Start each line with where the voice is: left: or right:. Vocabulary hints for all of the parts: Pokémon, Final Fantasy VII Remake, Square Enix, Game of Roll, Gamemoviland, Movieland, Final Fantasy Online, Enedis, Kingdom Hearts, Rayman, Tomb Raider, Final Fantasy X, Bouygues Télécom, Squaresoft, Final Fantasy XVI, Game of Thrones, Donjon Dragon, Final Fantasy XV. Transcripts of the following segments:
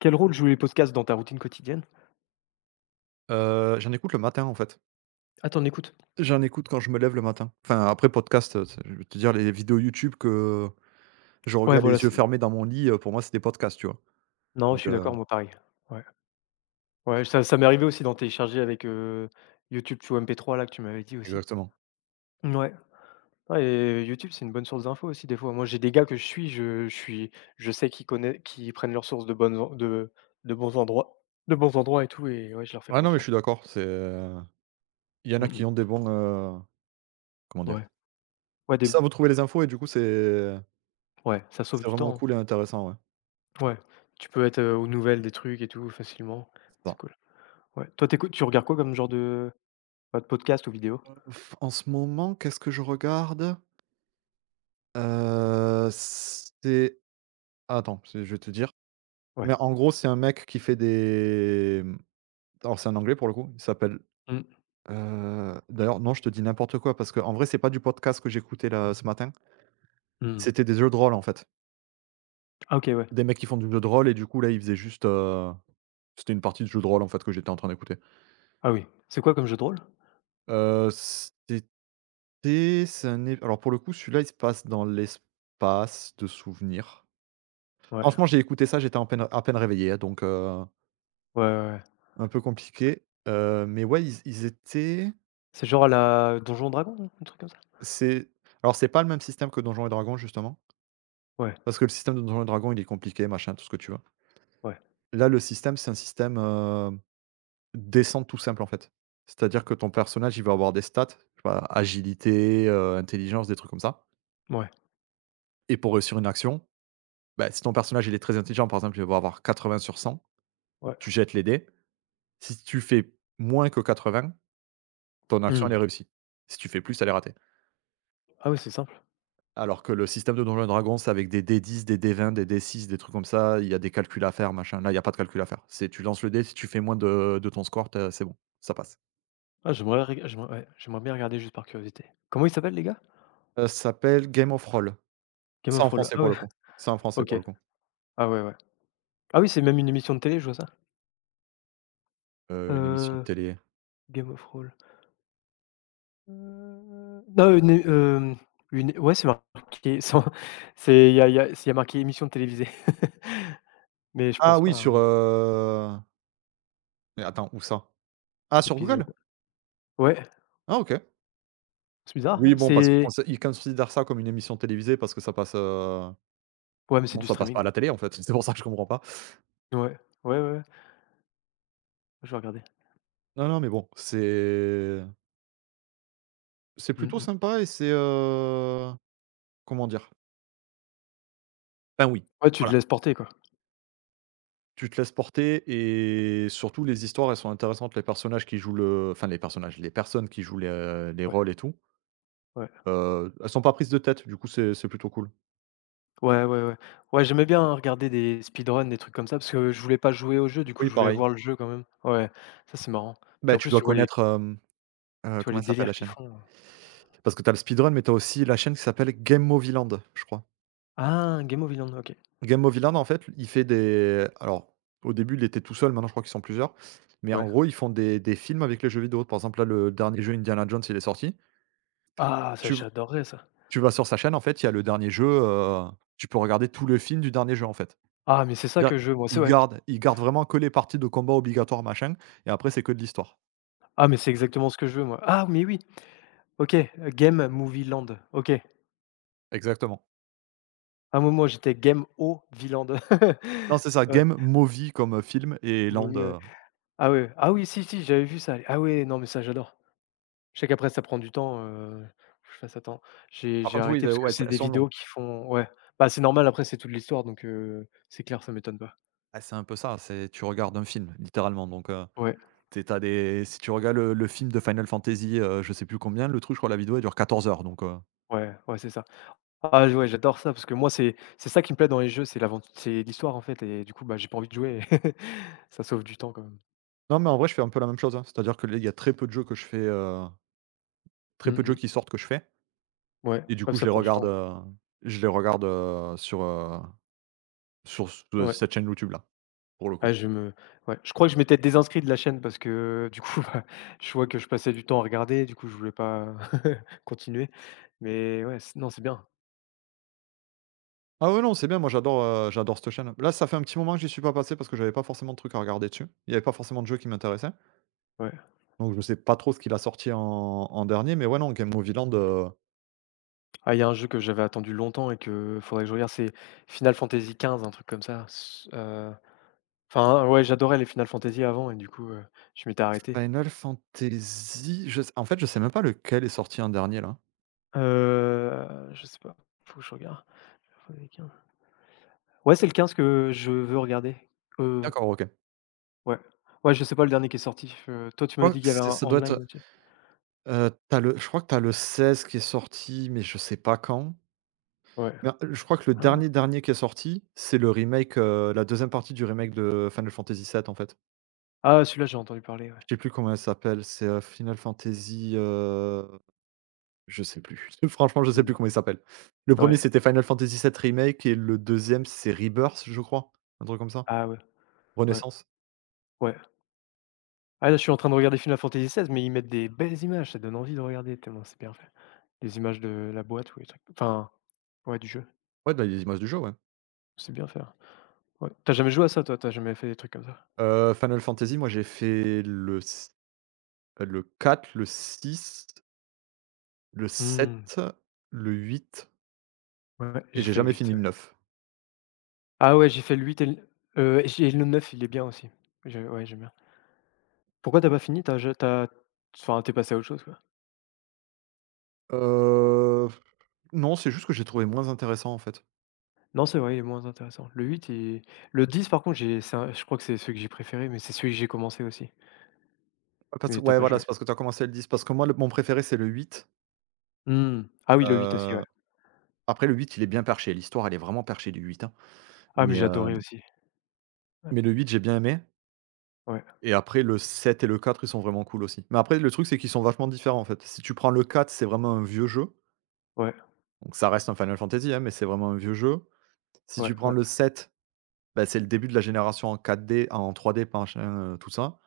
left: Quel rôle jouent les podcasts dans ta routine quotidienne?
right: J'en écoute le matin, en fait.
left: Ah, t'en écoutes?
right: J'en écoute quand je me lève le matin. Enfin, après podcast, je vais te dire les vidéos YouTube que je
left: Ouais,
right: regarde
left: voilà,
right: les yeux
left: c'est
right: fermés dans mon lit, pour moi, c'est des podcasts, tu vois?
left: non, je
right: Donc
left: suis d'accord, moi pareil. Ouais, ouais, ça m'est arrivé aussi d'en télécharger avec, YouTube, tu vois? MP3 là que tu m'avais dit aussi.
right: exactement.
left: Ouais, ouais et YouTube, c'est une bonne source d'infos aussi des fois. Moi, j'ai des gars que je suis, je suis je sais qu'ils connaissent qu'ils prennent leurs sources de bonnes en de bons endroits de bons endroits et tout et ouais, je leur fais
right: Ah non, mais je
left: confiance.
right: suis d'accord, c'est, il y en a
left: Mmh
right: qui
left: mh.
right: ont des bons, comment
left: Ouais,
right: dire?
left: ouais
right: Ils
left: des
right: savent trouver les infos et du coup, c'est
left: ouais, ça sauve
right: c'est
left: du
right: vraiment
left: temps, hein.
right: cool et intéressant, ouais.
left: Ouais, tu peux être, aux nouvelles des trucs et tout facilement,
right: C'est
left: c'est
right: ça.
left: cool. Ouais, toi, tu regardes quoi comme genre de pas de podcast ou vidéo?
right: Pff, en ce moment, qu'est-ce que je regarde? C'est Attends, c'est je vais te dire.
left: Ouais.
right: Mais en gros, c'est un mec qui fait des, alors c'est un anglais pour le coup, il s'appelle.
left: Mmh.
right: D'ailleurs, non, je te dis n'importe quoi parce que en vrai, c'est pas du podcast que j'écoutais là, ce matin.
left: Mmh.
right: C'était des jeux de rôle, en fait.
left: Ah OK, ouais.
right: Des mecs qui font du jeu de rôle et du coup, là, ils faisaient juste, c'était une partie de jeu de rôle, en fait, que j'étais en train d'écouter.
left: Ah oui. C'est quoi comme jeu de rôle?
right: C'était c'est un é Alors, pour le coup, celui-là, il se passe dans l'espace de souvenirs.
left: Ouais.
right: Franchement, j'ai écouté ça, j'étais en peine à peine réveillé, hein, donc
left: Ouais, ouais, ouais.
right: un peu compliqué. Mais ouais, ils étaient.
left: C'est genre à la Donjon Dragon, un truc comme ça?
right: C'est Alors, c'est pas le même système que Donjons& et Dragons, justement,
left: Ouais,
right: parce que le système de Donjons& et Dragons, il est compliqué, machin, tout ce que tu veux.
left: ouais,
right: Là, le système, c'est un système, descente tout simple, en fait. C'est-à-dire que ton personnage, il va avoir des stats, je sais pas, agilité, intelligence, des trucs comme ça
left: ouais,
right: et pour réussir une action, bah, si ton personnage, il est très intelligent, par exemple, il va avoir 80 sur 100,
left: ouais.
right: tu jettes les dés. Si tu fais moins que 80, ton action, elle est
left: Mmh.
right: réussie. Si tu fais plus, elle est ratée.
left: Ah ouais, c'est simple.
right: Alors que le système de Donjons& Dragons, c'est avec des dés 10, des dés 20, des dés 6, des trucs comme ça, il y a des calculs à faire, machin. Là, il y a pas de calcul à faire. C'est tu lances le dé, si tu fais moins de ton score, tu c'est bon, ça passe.
left: Ah j'aimerais reg j'aimerais ouais, j'aimerais bien regarder juste par curiosité. Comment ils s'appellent les gars?
right: Ça s'appelle Game of Roll.
left: Game
right: C'est
left: of
right: en
left: Roll.
right: français
left: Ah
right: pour
left: ouais,
right: le coup. C'est en français
left: OK.
right: pour le coup,
left: Ah ouais, ouais. Ah oui, c'est même une émission de télé, je vois ça.
right: une émission de
left: Heu,
right: télé.
left: Game of Roll. Non, une é hem, une ouais, c'est marqué sans c'est il y a c'est il y a marqué émission télévisée. Mais je
right: Ah
left: pense
right: oui,
left: pas à un
right: mais attends où ça? Ah sur
left: épisode.
right: Google?
left: Ouais,
right: Ah OK.
left: c'est bizarre,
right: Oui
left: hein,
right: bon parce qu'ils
left: c'est
right: consi ils considèrent ça comme une émission télévisée parce que ça passe,
left: ouais, mais c'est
right: non
left: du
right: ça passe pas à
left: streaming.
right: la télé en fait, c'est pour ça que je comprends pas.
left: Ouais, ouais, ouais, ouais, je vais regarder.
right: Non, non mais bon, c'est
left: Mmh
right: plutôt
left: mh.
right: sympa et c'est, comment dire? Ben oui,
left: Ouais, tu te
right: voilà,
left: laisses porter quoi.
right: tu te laisses porter et surtout les histoires elles sont intéressantes, les personnages qui jouent le enfin les personnages, les personnes qui jouent les
left: Ouais,
right: rôles et tout.
left: ouais.
right: Elles sont pas prises de tête, du coup, c'est plutôt cool.
left: Ouais, ouais, ouais. Ouais, j'aimais bien regarder des speedruns, des trucs comme ça, parce que je voulais pas jouer au jeu, du coup,
right: Oui,
left: je voulais
right: pareil.
left: voir le jeu quand même. Ouais, ça c'est marrant.
right: Bah,
left: Puis en
right: tu
left: plus,
right: dois connaître,
left: tu vois
right: comment
left: les
right: elle s'appelle
left: délires
right: la
left: qu'ils
right: chaîne?
left: font,
right: Parce que tu as le speedrun, mais tu as aussi la chaîne qui s'appelle Gamemoviland, je crois.
left: ah, Game of Thrones, OK.
right: Gamemoviland, en fait, il fait des alors, au début, il était tout seul, maintenant, je crois qu'ils sont plusieurs, mais en
left: Ouais.
right: gros, ils font des films avec les jeux vidéo. Par exemple, là, le dernier jeu Indiana Jones, il est sorti.
left: Ah ça,
right: Tu v
left: j'adorerais ça.
right: tu vas sur sa chaîne, en fait, il y a le dernier jeu, tu peux regarder tout le film du dernier jeu, en fait.
left: Ah mais c'est ça
right: C'est-à-dire,
left: que je veux moi, c'est
right: ils
left: ouais.
right: gardent ils gardent vraiment que les parties de combat obligatoires, machin, et après, c'est que de l'histoire.
left: Ah mais c'est exactement ce que je veux moi. Ah mais oui, OK, Game Movieland, OK.
right: Exactement.
left: Un moment, j'étais game au Viland.
right: Non, c'est ça,
left: Ouais,
right: game, movie comme, film et land,
left: oui, ouais. Ah ouais, ah oui, si, si, j'avais vu ça. Ah ouais, non, mais ça, j'adore. Je sais qu'après, ça prend du temps, faut que je fasse attends, j'ai
right: par
left: j'ai
right: contre oui,
left: arrêté
right: de
left: parce que
right: ouais,
left: c'est
right: elles
left: des
right: sont longues.
left: vidéos qui font ouais, bah, c'est normal, après, c'est toute l'histoire, donc c'est clair, ça m'étonne pas.
right: Ah, c'est un peu ça, c'est tu regardes un film littéralement donc
left: Ouais,
right: tu es des si tu regardes le film de Final Fantasy, je sais plus combien, le truc, je crois la vidéo elle dure 14 heures donc
left: ouais, ouais, c'est ça. Ah ouais, j'adore ça parce que moi, c'est ça qui me plaît dans les jeux, c'est l'aventure, c'est l'histoire, en fait et du coup, bah, j'ai pas envie de jouer. Ça sauve du temps quand même.
right: non, mais en vrai, je fais un peu la même chose, hein. C'est-à-dire que il y a très peu de jeux que je fais, très
left: Mmh
right: peu de jeux
left: mh.
right: qui sortent que je fais
left: Ouais,
right: et du
left: ouais,
right: coup,
left: ça prend du temps.
right: je les regarde, sur ce
left: Ouais.
right: cette chaîne YouTube là, pour le
left: Ah
right: coup.
left: je me ouais, je crois que je m'étais désinscrit de la chaîne parce que du coup, bah, je vois que je passais du temps à regarder, du coup je voulais pas continuer. Mais ouais, c non, c'est bien,
right: Ah ouais, non, c'est bien, moi j'adore cette chaîne. Là, ça fait un petit moment que j'y suis pas passé parce que j'avais pas forcément de trucs à regarder dessus. Il y avait pas forcément de jeux qui m'intéressaient.
left: ouais.
right: Donc je sais pas trop ce qu'il a sorti en dernier, mais ouais, non, Game Movie Land,
left: Ah, il y a un jeu que j'avais attendu longtemps et que faudrait que je regarde, c'est Final Fantasy quinze un truc comme ça. S enfin ouais, j'adorais les Final Fantasy avant et du coup, je m'étais arrêté.
right: Final Fantasy, je s en fait, je sais même pas lequel est sorti en dernier là.
left: Heu, je sais pas, faut que je regarde. Final Fantasy XV. Ouais, c'est le 15 que je veux regarder. Heu,
right: D'accord, OK.
left: ouais. Ouais, je sais pas le dernier qui est sorti, toi tu
right: Je
left: m'avais
right: crois
left: dit
right: que
left: qu'il y avait
right: c'est
left: un
right: ça doit être,
left: online aussi?
right: tu le je crois que t'as le 16 qui est sorti, mais je sais pas quand.
left: Ouais.
right: Mais, je crois que le
left: Ah!
right: dernier, dernier qui est sorti, c'est le remake, la deuxième partie du remake de Final Fantasy VII, en fait.
left: Ah, celui-là, j'ai entendu parler, ouais.
right: Je sais plus comment elle s'appelle, c'est, Final Fantasy, je sais plus. Franchement, je sais plus
left: Mmh.
right: comment il s'appelle. Le
left: Ouais.
right: premier, c'était Final Fantasy VII Remake et le deuxième, c'est Rebirth, je crois, un truc comme ça?
left: Ah ouais, ouais,
right: Renaissance?
left: ouais. Ah, là, je suis en train de regarder Final Fantasy XVI, mais ils mettent des belles images, ça donne envie de regarder tellement c'est bien fait. Les images de la boîte ou les trucs enfin, ouais, du jeu,
right: Ouais, dans les images du jeu, ouais.
left: c'est bien fait, hein. Ouais. Tu as jamais joué à ça, toi? Tu as jamais fait des trucs comme ça?
right: Final Fantasy, moi j'ai fait le 4, le 6, le
left: Mmh.
right: 7, le 8,
left: Ouais, ouais,
right: et
left: j'ai
right: j'ai
left: fait
right: jamais
left: 8.
right: fini
left: Ouais.
right: le 9.
left: Ah ouais, j'ai fait le 8 et l j'ai le 9 il est bien aussi. Je ouais, j'aime bien. Pourquoi tu as pas fini? Tu as ja tu as enfin, tu es passé à autre chose, quoi?
right: Heu, non, c'est juste que j'ai trouvé moins intéressant, en fait.
left: Non, c'est vrai, il est moins intéressant. Le 8 et le 10 par contre, j'ai c'est un je crois que c'est celui que j'ai préféré, mais c'est celui que j'ai commencé aussi,
right: Parce que
left: mais t'as
right: ouais,
left: pas
right: voilà,
left: joué.
right: c'est parce que tu as commencé le 10. Parce que moi le mon préféré c'est le 8.
left: Mmh. Ah oui, le 8 aussi,
right: heu
left: ouais.
right: Après le 8, il est bien perché, l'histoire elle est vraiment perchée du 8, hein.
left: Ah mais
right: Mais,
left: j'ai
right: heu,
left: adoré aussi. Ouais,
right: mais le 8, j'ai bien aimé
left: ouais,
right: et après le 7 et le 4, ils sont vraiment cool aussi. Mais après le truc c'est qu'ils sont vachement différents en fait. Si tu prends le 4, c'est vraiment un vieux jeu,
left: ouais,
right: donc ça reste un Final Fantasy, hein, mais c'est vraiment un vieux jeu. Si
left: ouais,
right: tu prends
left: ouais,
right: le 7, bah, c'est le début de la génération en 4D en 3D machin, tout ça.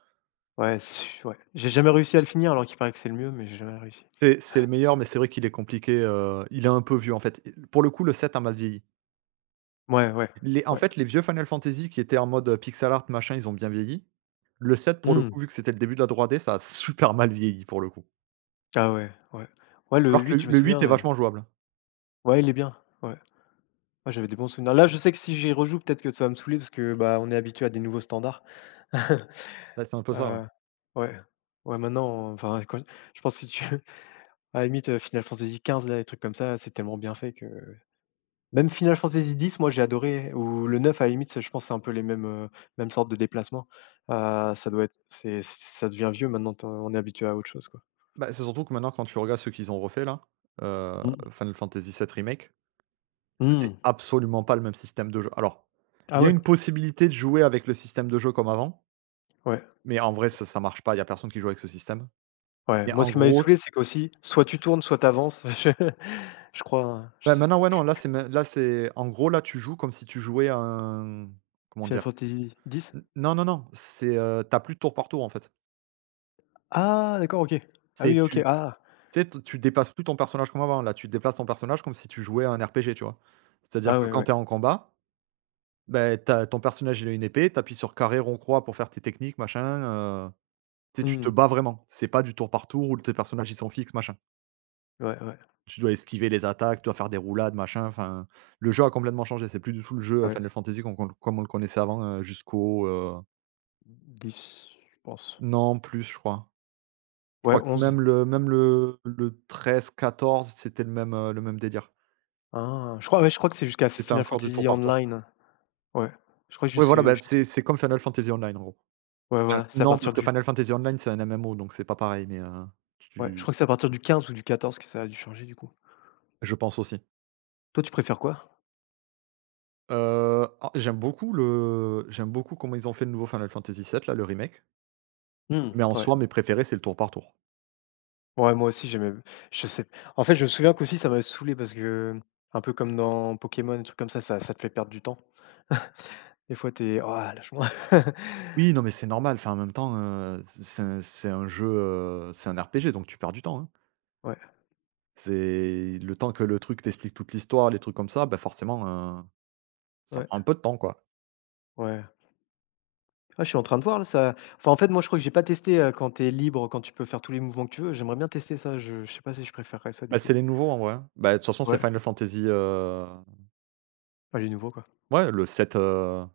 left: ouais, c'est su ouais. J'ai jamais réussi à le finir alors qu'il paraît que c'est le mieux, mais j'ai jamais réussi.
right: C'est le meilleur mais c'est vrai qu'il est compliqué, il est un peu vieux en fait. Pour le coup le 7 a mal vieilli.
left: Ouais, ouais,
right: Les En
left: ouais.
right: fait, les vieux Final Fantasy qui étaient en mode, pixel art machin, ils ont bien vieilli. Le 7, pour le
left: Mmh.
right: coup, vu que c'était le début de la 3D, ça a super mal vieilli pour le coup.
left: Ah ouais, ouais. Ouais, le
right: Alors que le
left: 8 je me
right: le 8
left: souviens,
right: est vachement jouable.
left: ouais, il est bien, ouais. Ouais, j'avais des bons souvenirs. Là, je sais que si j'y rejoue, peut-être que ça va me saouler parce que, bah, on est habitué à des nouveaux standards.
right: Bah, c'est un peu ça, ouais.
left: Heu, ouais, ouais, maintenant, enfin, quand je pense si tu à la limite, Final Fantasy XV, là, les trucs comme ça, c'est tellement bien fait que même Final Fantasy X, moi, j'ai adoré ou le 9 à la limite, c'est je pense c'est un peu les mêmes, mêmes sortes de déplacements. Ça doit être c'est ça devient vieux maintenant, tu en on est habitué à autre chose, quoi.
right: Bah, c'est surtout que maintenant quand tu regardes ceux qu'ils ont refait là, heu,
left: Mmh mh.
right: Final Fantasy 7 remake, c'est
left: Mmh.
right: absolument pas le même système de jeu. Alors, il
left: Ah
right: y a
left: ouais?
right: une possibilité de jouer avec le système de jeu comme avant,
left: Ouais,
right: mais en vrai ça ça marche pas, il y a personne qui joue avec ce système.
left: ouais.
right: Mais
left: Moi,
right: en
left: ce qui m'avait
right: gros,
left: saoulé,
right: c
left: c'est qu'aussi, soit tu tournes, soit tu avances. Je crois, hein, je
right: bah,
left: sais plus,
right: maintenant ouais, non, là c'est me là c'est en gros là tu joues comme si tu jouais à un comment
left: Final
right: dire?
left: Fantasy X?
right: N Non, non, non, c'est, tu plus de tour par tour, en fait.
left: Ah d'accord, OK. Ah
right: C'est
left: oui, OK.
right: tu
left: Ah!
right: tu sais, t tu déplaces plus ton personnage comme avant, là, tu déplaces ton personnage comme si tu jouais à un RPG, tu vois? C'est-à-dire
left: Ah
right: que
left: ouais,
right: quand
left: ouais.
right: t'es en combat, ben tu ton personnage, il a une épée, t'appuies sur carré, rond, croix pour faire tes techniques, machin, heu, tu sais, tu te
left: Mmh.
right: bats vraiment. C'est pas du tour par tour où tes personnages, ils sont fixes, machin.
left: Ouais, ouais.
right: Tu dois esquiver les attaques, tu dois faire des roulades, machin, enfin, le jeu a complètement changé. C'est plus du tout le jeu,
left: Ouais.
right: Final Fantasy qu'on qu'on comme on le connaissait avant, jusqu'au,
left: Dix je pense.
right: non, plus, je crois. Je
left: Ouais,
right: crois que
left: 11
right: même le treize quatorze c'était le même délire.
left: ah! Je crois ouais, je crois que c'est jusqu'à
right: C'était
left: Final
right: encore du tour
left: Fantasy
right: par tour.
left: Online. Ouais. Je crois
right: Oui,
left: jusque
right: voilà, bah,
left: jusqu
right: c'est comme Final Fantasy Online, en gros.
left: ouais, voilà, c'est à
right: Non,
left: partir
right: parce que
left: du
right: Final Fantasy Online, c'est un MMO, donc c'est pas pareil, mais
left: ouais, je crois
right: tu
left: que c'est à partir du 15 ou du 14 que ça a dû changer du coup.
right: je pense aussi.
left: Toi, tu préfères quoi?
right: Ah, j'aime beaucoup comment ils ont fait le nouveau Final Fantasy VII, là, le remake,
left: Mmh,
right: mais en
left: ouais.
right: soi, mes préférés, c'est le tour par tour.
left: Ouais, moi aussi j'aimais je sais en fait, je me souviens qu'aussi ça m'a saoulé parce que, un peu comme dans Pokémon, des trucs comme ça, ça te fait perdre du temps. Des fois, t'es «Oh lâche-moi».
right: Oui, non, mais c'est normal, enfin, en même temps, c'est un jeu, c'est un RPG, donc tu perds du temps, hein.
left: Ouais,
right: C'est le temps que le truc t'explique toute l'histoire, les trucs comme ça, bah, forcément, euh, Ça
left: ouais,
right: prend un peu de temps, quoi.
left: ouais. Ah, je suis en train de voir là, ça enfin, en fait, moi, je crois que j'ai pas testé, quand tu es libre, quand tu peux faire tous les mouvements que tu veux. J'aimerais bien tester ça, je sais pas si je préférerais ça du
right: Bah,
left: coup.
right: c'est les nouveaux, en vrai, hein. Bah, de toute façon, c'est
left: Ouais,
right: Final Fantasy,
left: bah, les nouveaux quoi.
right: ouais, le sept.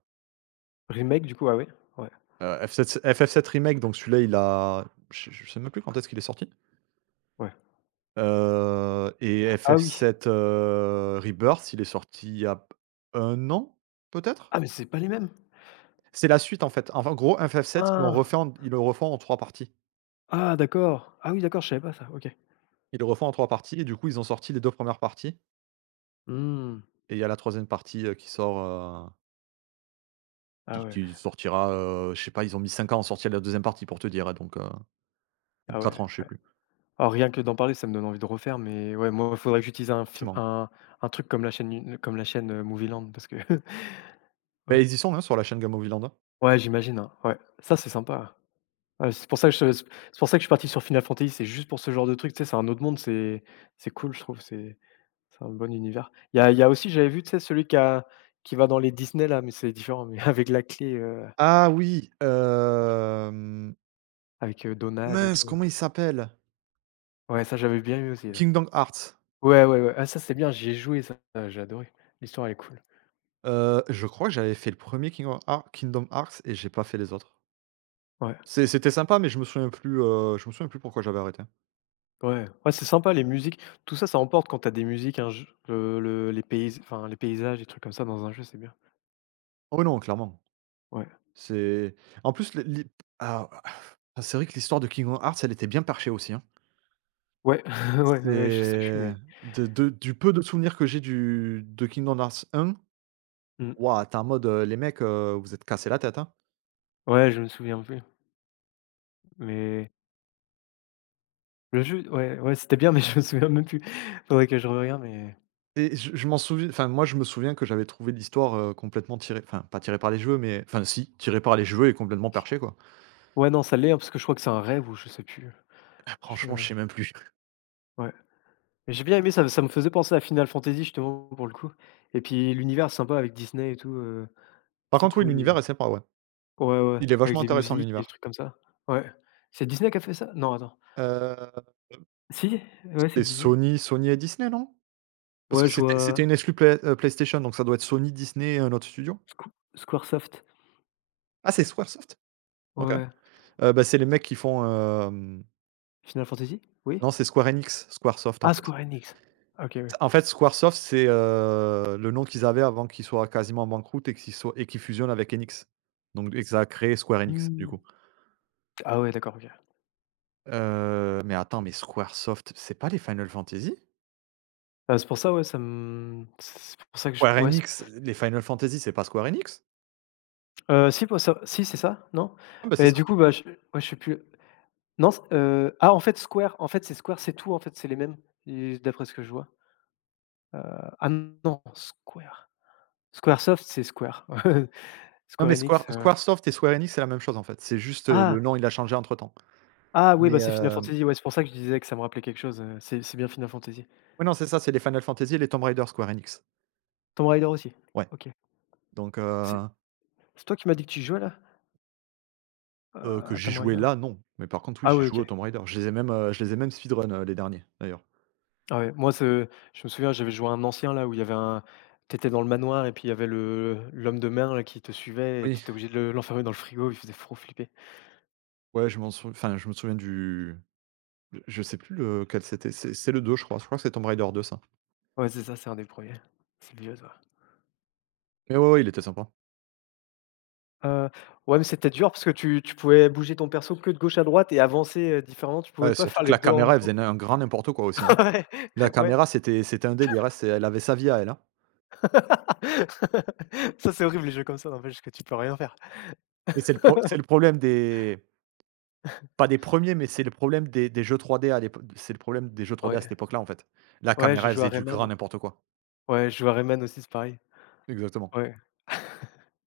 left: Remake du coup, ah ouais? Ouais,
right: F7 FF7 remake, donc celui-là, il a... Je sais même plus quand est-ce qu'il est sorti,
left: ouais.
right: et
left: Ah oui.
right: FF7, Rebirth, il est sorti il y a un an, peut-être?
left: Ah mais c'est pas les mêmes?
right: C'est la suite, en fait. Enfin, en gros, FF7,
left: Ah!
right: ils le refont en 3 parties.
left: Ah d'accord. Ah oui, d'accord, je savais pas ça, OK.
right: Ils le refont en trois parties, et du coup, ils ont sorti les 2 premières parties,
left: Mmh.
right: et il y a la troisième partie, heu, qui sort, heu
left: Ah
right: Qui
left: ouais,
right: qui sortira, je sais pas. Ils ont mis 5 ans à sortir la deuxième partie, pour te dire, hein. Donc, ou
left: ah
right: 4
left: ouais,
right: ans, je sais
left: ouais.
right: plus,
left: Alors rien que d'en parler, ça me donne envie de refaire, mais ouais, moi, il faudrait que j'utilise un film
right: forcément.
left: un truc comme la chaîne, Movieland parce que
right: Ben,
left: ouais.
right: ils y sont, hein, sur la chaîne Gamoviland.
left: Ouais, j'imagine, hein, ouais. Ça, c'est sympa. Ouais, c'est pour ça que je c'est pour ça que je suis parti sur Final Fantasy, c'est juste pour ce genre de truc, tu sais, c'est un autre monde, c'est cool, je trouve, c'est un bon univers. Il y a aussi, j'avais vu, tu sais, celui qui a qui va dans les Disney là, mais c'est différent, mais avec la clé,
right: Ah oui,
left: avec, Donald et
right: mince,
left: tout.
right: comment il s'appelle?
left: Ouais, ça, j'avais bien aimé aussi, ouais.
right: Kingdom Hearts.
left: Ouais, ouais, ouais, ah ça, c'est bien, j'y ai joué ça, ça, j'ai adoré. L'histoire, elle est cool.
right: Je crois que j'avais fait le premier Kingdom Hearts, et j'ai pas fait les autres.
left: Ouais,
right: C'était sympa, mais je me souviens plus, je me souviens plus pourquoi j'avais arrêté, hein.
left: ouais, ouais, c'est sympa les musiques, tout ça, ça emporte quand t'as des musiques, un jeu le les pays enfin, les paysages, des trucs comme ça dans un jeu, c'est bien.
right: Oh non, clairement.
left: Ouais.
right: C'est en plus, les ah, ah, C'est vrai que l'histoire de Kingdom Hearts, elle était bien perchée aussi, hein.
left: Ouais, ouais, ouais, je sais plus,
right: C'est
left: mais
right: de du peu de souvenirs que j'ai du de Kingdom Hearts un,
left: mmh.
right: waouh, t'es en mode, les mecs, vous êtes cassés la tête, hein.
left: Ouais, je me souviens plus. Mais le jeu ouais, ouais, c'était bien, mais je me souviens même plus. Faudrait que je regarde, mais
right: Et je m'en souviens, enfin, moi, je me souviens que j'avais trouvé l'histoire, complètement tirée, enfin, pas tirée par les cheveux, mais enfin, si, tirée par les cheveux et complètement perchée, quoi.
left: ouais, non, ça l'est, hein, parce que je crois que c'est un rêve ou je sais plus. Je
right: Franchement, je sais même plus.
left: ouais. Mais j'ai bien aimé, ça me faisait penser à Final Fantasy, justement, pour le coup et puis l'univers sympa avec Disney et tout,
right: Par
left: c'est
right: contre, oui,
left: cool
right: l'univers
left: et
right: est sympa, ouais.
left: ouais, ouais,
right: Il est
left: avec
right: vachement
left: les
right: intéressant,
left: musiques et les
right: l'univers.
left: trucs comme ça. Ouais. C'est Disney qui a fait ça? Non, attends.
right: Heu,
left: Si? Ouais, c'est
right: c'est
left: Disney.
right: Sony Sony et Disney, non? Parce
left: Ouais,
right: que
left: je
right: c'était une
left: vois
right: exclu PlayStation, donc ça doit être Sony, Disney et un autre studio?
left: Squ Squaresoft.
right: Ah, c'est Squaresoft? OK.
left: Ouais.
right: C'est les mecs qui font, hem
left: Final Fantasy?
right: non,
left: Oui?
right: c'est Square Enix, Squaresoft, en
left: Ah,
right: fait.
left: Square Enix. OK, oui.
right: En fait, Squaresoft, c'est, le nom qu'ils avaient avant qu'ils soient quasiment en banqueroute et qu'ils soient et qu'ils fusionnent avec Enix. Donc, et que ça a créé Square Enix, du
left: Mmh.
right: coup.
left: Ah ouais, d'accord, OK.
right: Mais attends, mais Squaresoft, c'est pas les Final Fantasy?
left: Bah, c'est pour ça, ouais, ça me c'est pour ça que je
right: Square
left: ouais, c'est
right: Enix, les Final Fantasy, c'est pas Square Enix?
left: si pour ça si, c'est ça, non?
right: Ah, bah, c'est
left: Et
right: ça.
left: du coup, bah, je ouais, je sais plus. Non, c ah, en fait, Square, en fait, c'est Square, c'est tout, en fait, c'est les mêmes et d'après ce que je vois. Heu, ah non, Square. Squaresoft, c'est Square.
right: Non,
left: Square
right: mais Square
left: Enix,
right: Squaresoft et Square Enix, c'est la même chose, en fait. C'est juste, le
left: ah!
right: nom, il a changé entre-temps.
left: Ah oui,
right: Mais,
left: bah, c'est Final Fantasy, ouais, c'est pour ça que je disais que ça me rappelait quelque chose, c'est bien Final Fantasy.
right: oui, non, c'est ça, c'est les Final Fantasy et les Tomb Raider, Square Enix.
left: Tomb Raider aussi?
right: Ouais,
left: OK.
right: donc,
left: C'est c'est toi qui m'as dit que tu jouais, là? Heu,
right: Que
left: à
right: j'ai
left: Tomb
right: joué
left: Raider?
right: là, non. Mais par contre, oui,
left: Ah
right: j'ai
left: oui,
right: joué
left: OK.
right: aux Tomb Raider. Je les ai même, je les ai même speedrun, les derniers, d'ailleurs.
left: Ah ouais, moi ce je me souviens, j'avais joué à un ancien là où il y avait un t'étais dans le manoir et puis il y avait le l'homme de mer là qui te suivait et
right: Oui.
left: t'étais obligé de le l'enfermer dans le frigo, il faisait trop flipper.
right: Ouais, je m'en souviens, enfin, je me souviens du je sais plus lequel c'était. C'est le 2, je crois. Je crois que c'est Tomb Raider 2, ça.
left: Ouais, c'est ça, c'est un des premiers. C'est le vieux ça.
right: Mais ouais, ouais, il était sympa.
left: Heu, ouais, mais c'était dur parce que tu pouvais bouger ton perso que de gauche à droite et avancer, différemment, tu
right: Ouais,
left: pouvais pas
right: surtout
left: faire
right: que
left: les
right: la
left: deux en même
right: caméra, elle faisait
left: temps.
right: un grand n'importe quoi aussi, hein.
left: Ouais,
right: La
left: ouais.
right: caméra, c'était un délire, hein. C'est elle avait sa vie à elle, hein.
left: Ça, c'est horrible les jeux comme ça n'empêche que tu peux rien faire.
right: Mais c'est le problème des, pas des premiers, mais c'est le problème des jeux 3D à l'époque. C'est le problème des jeux 3D à cette
left: Ouais,
right: époque-là, en fait. La
left: ouais, je
right: caméra, elle
left: joue à
right: faisait du grand
left: Rayman.
right: n'importe quoi.
left: Ouais, je joue à Rayman aussi, c'est pareil.
right: Exactement.
left: Ouais.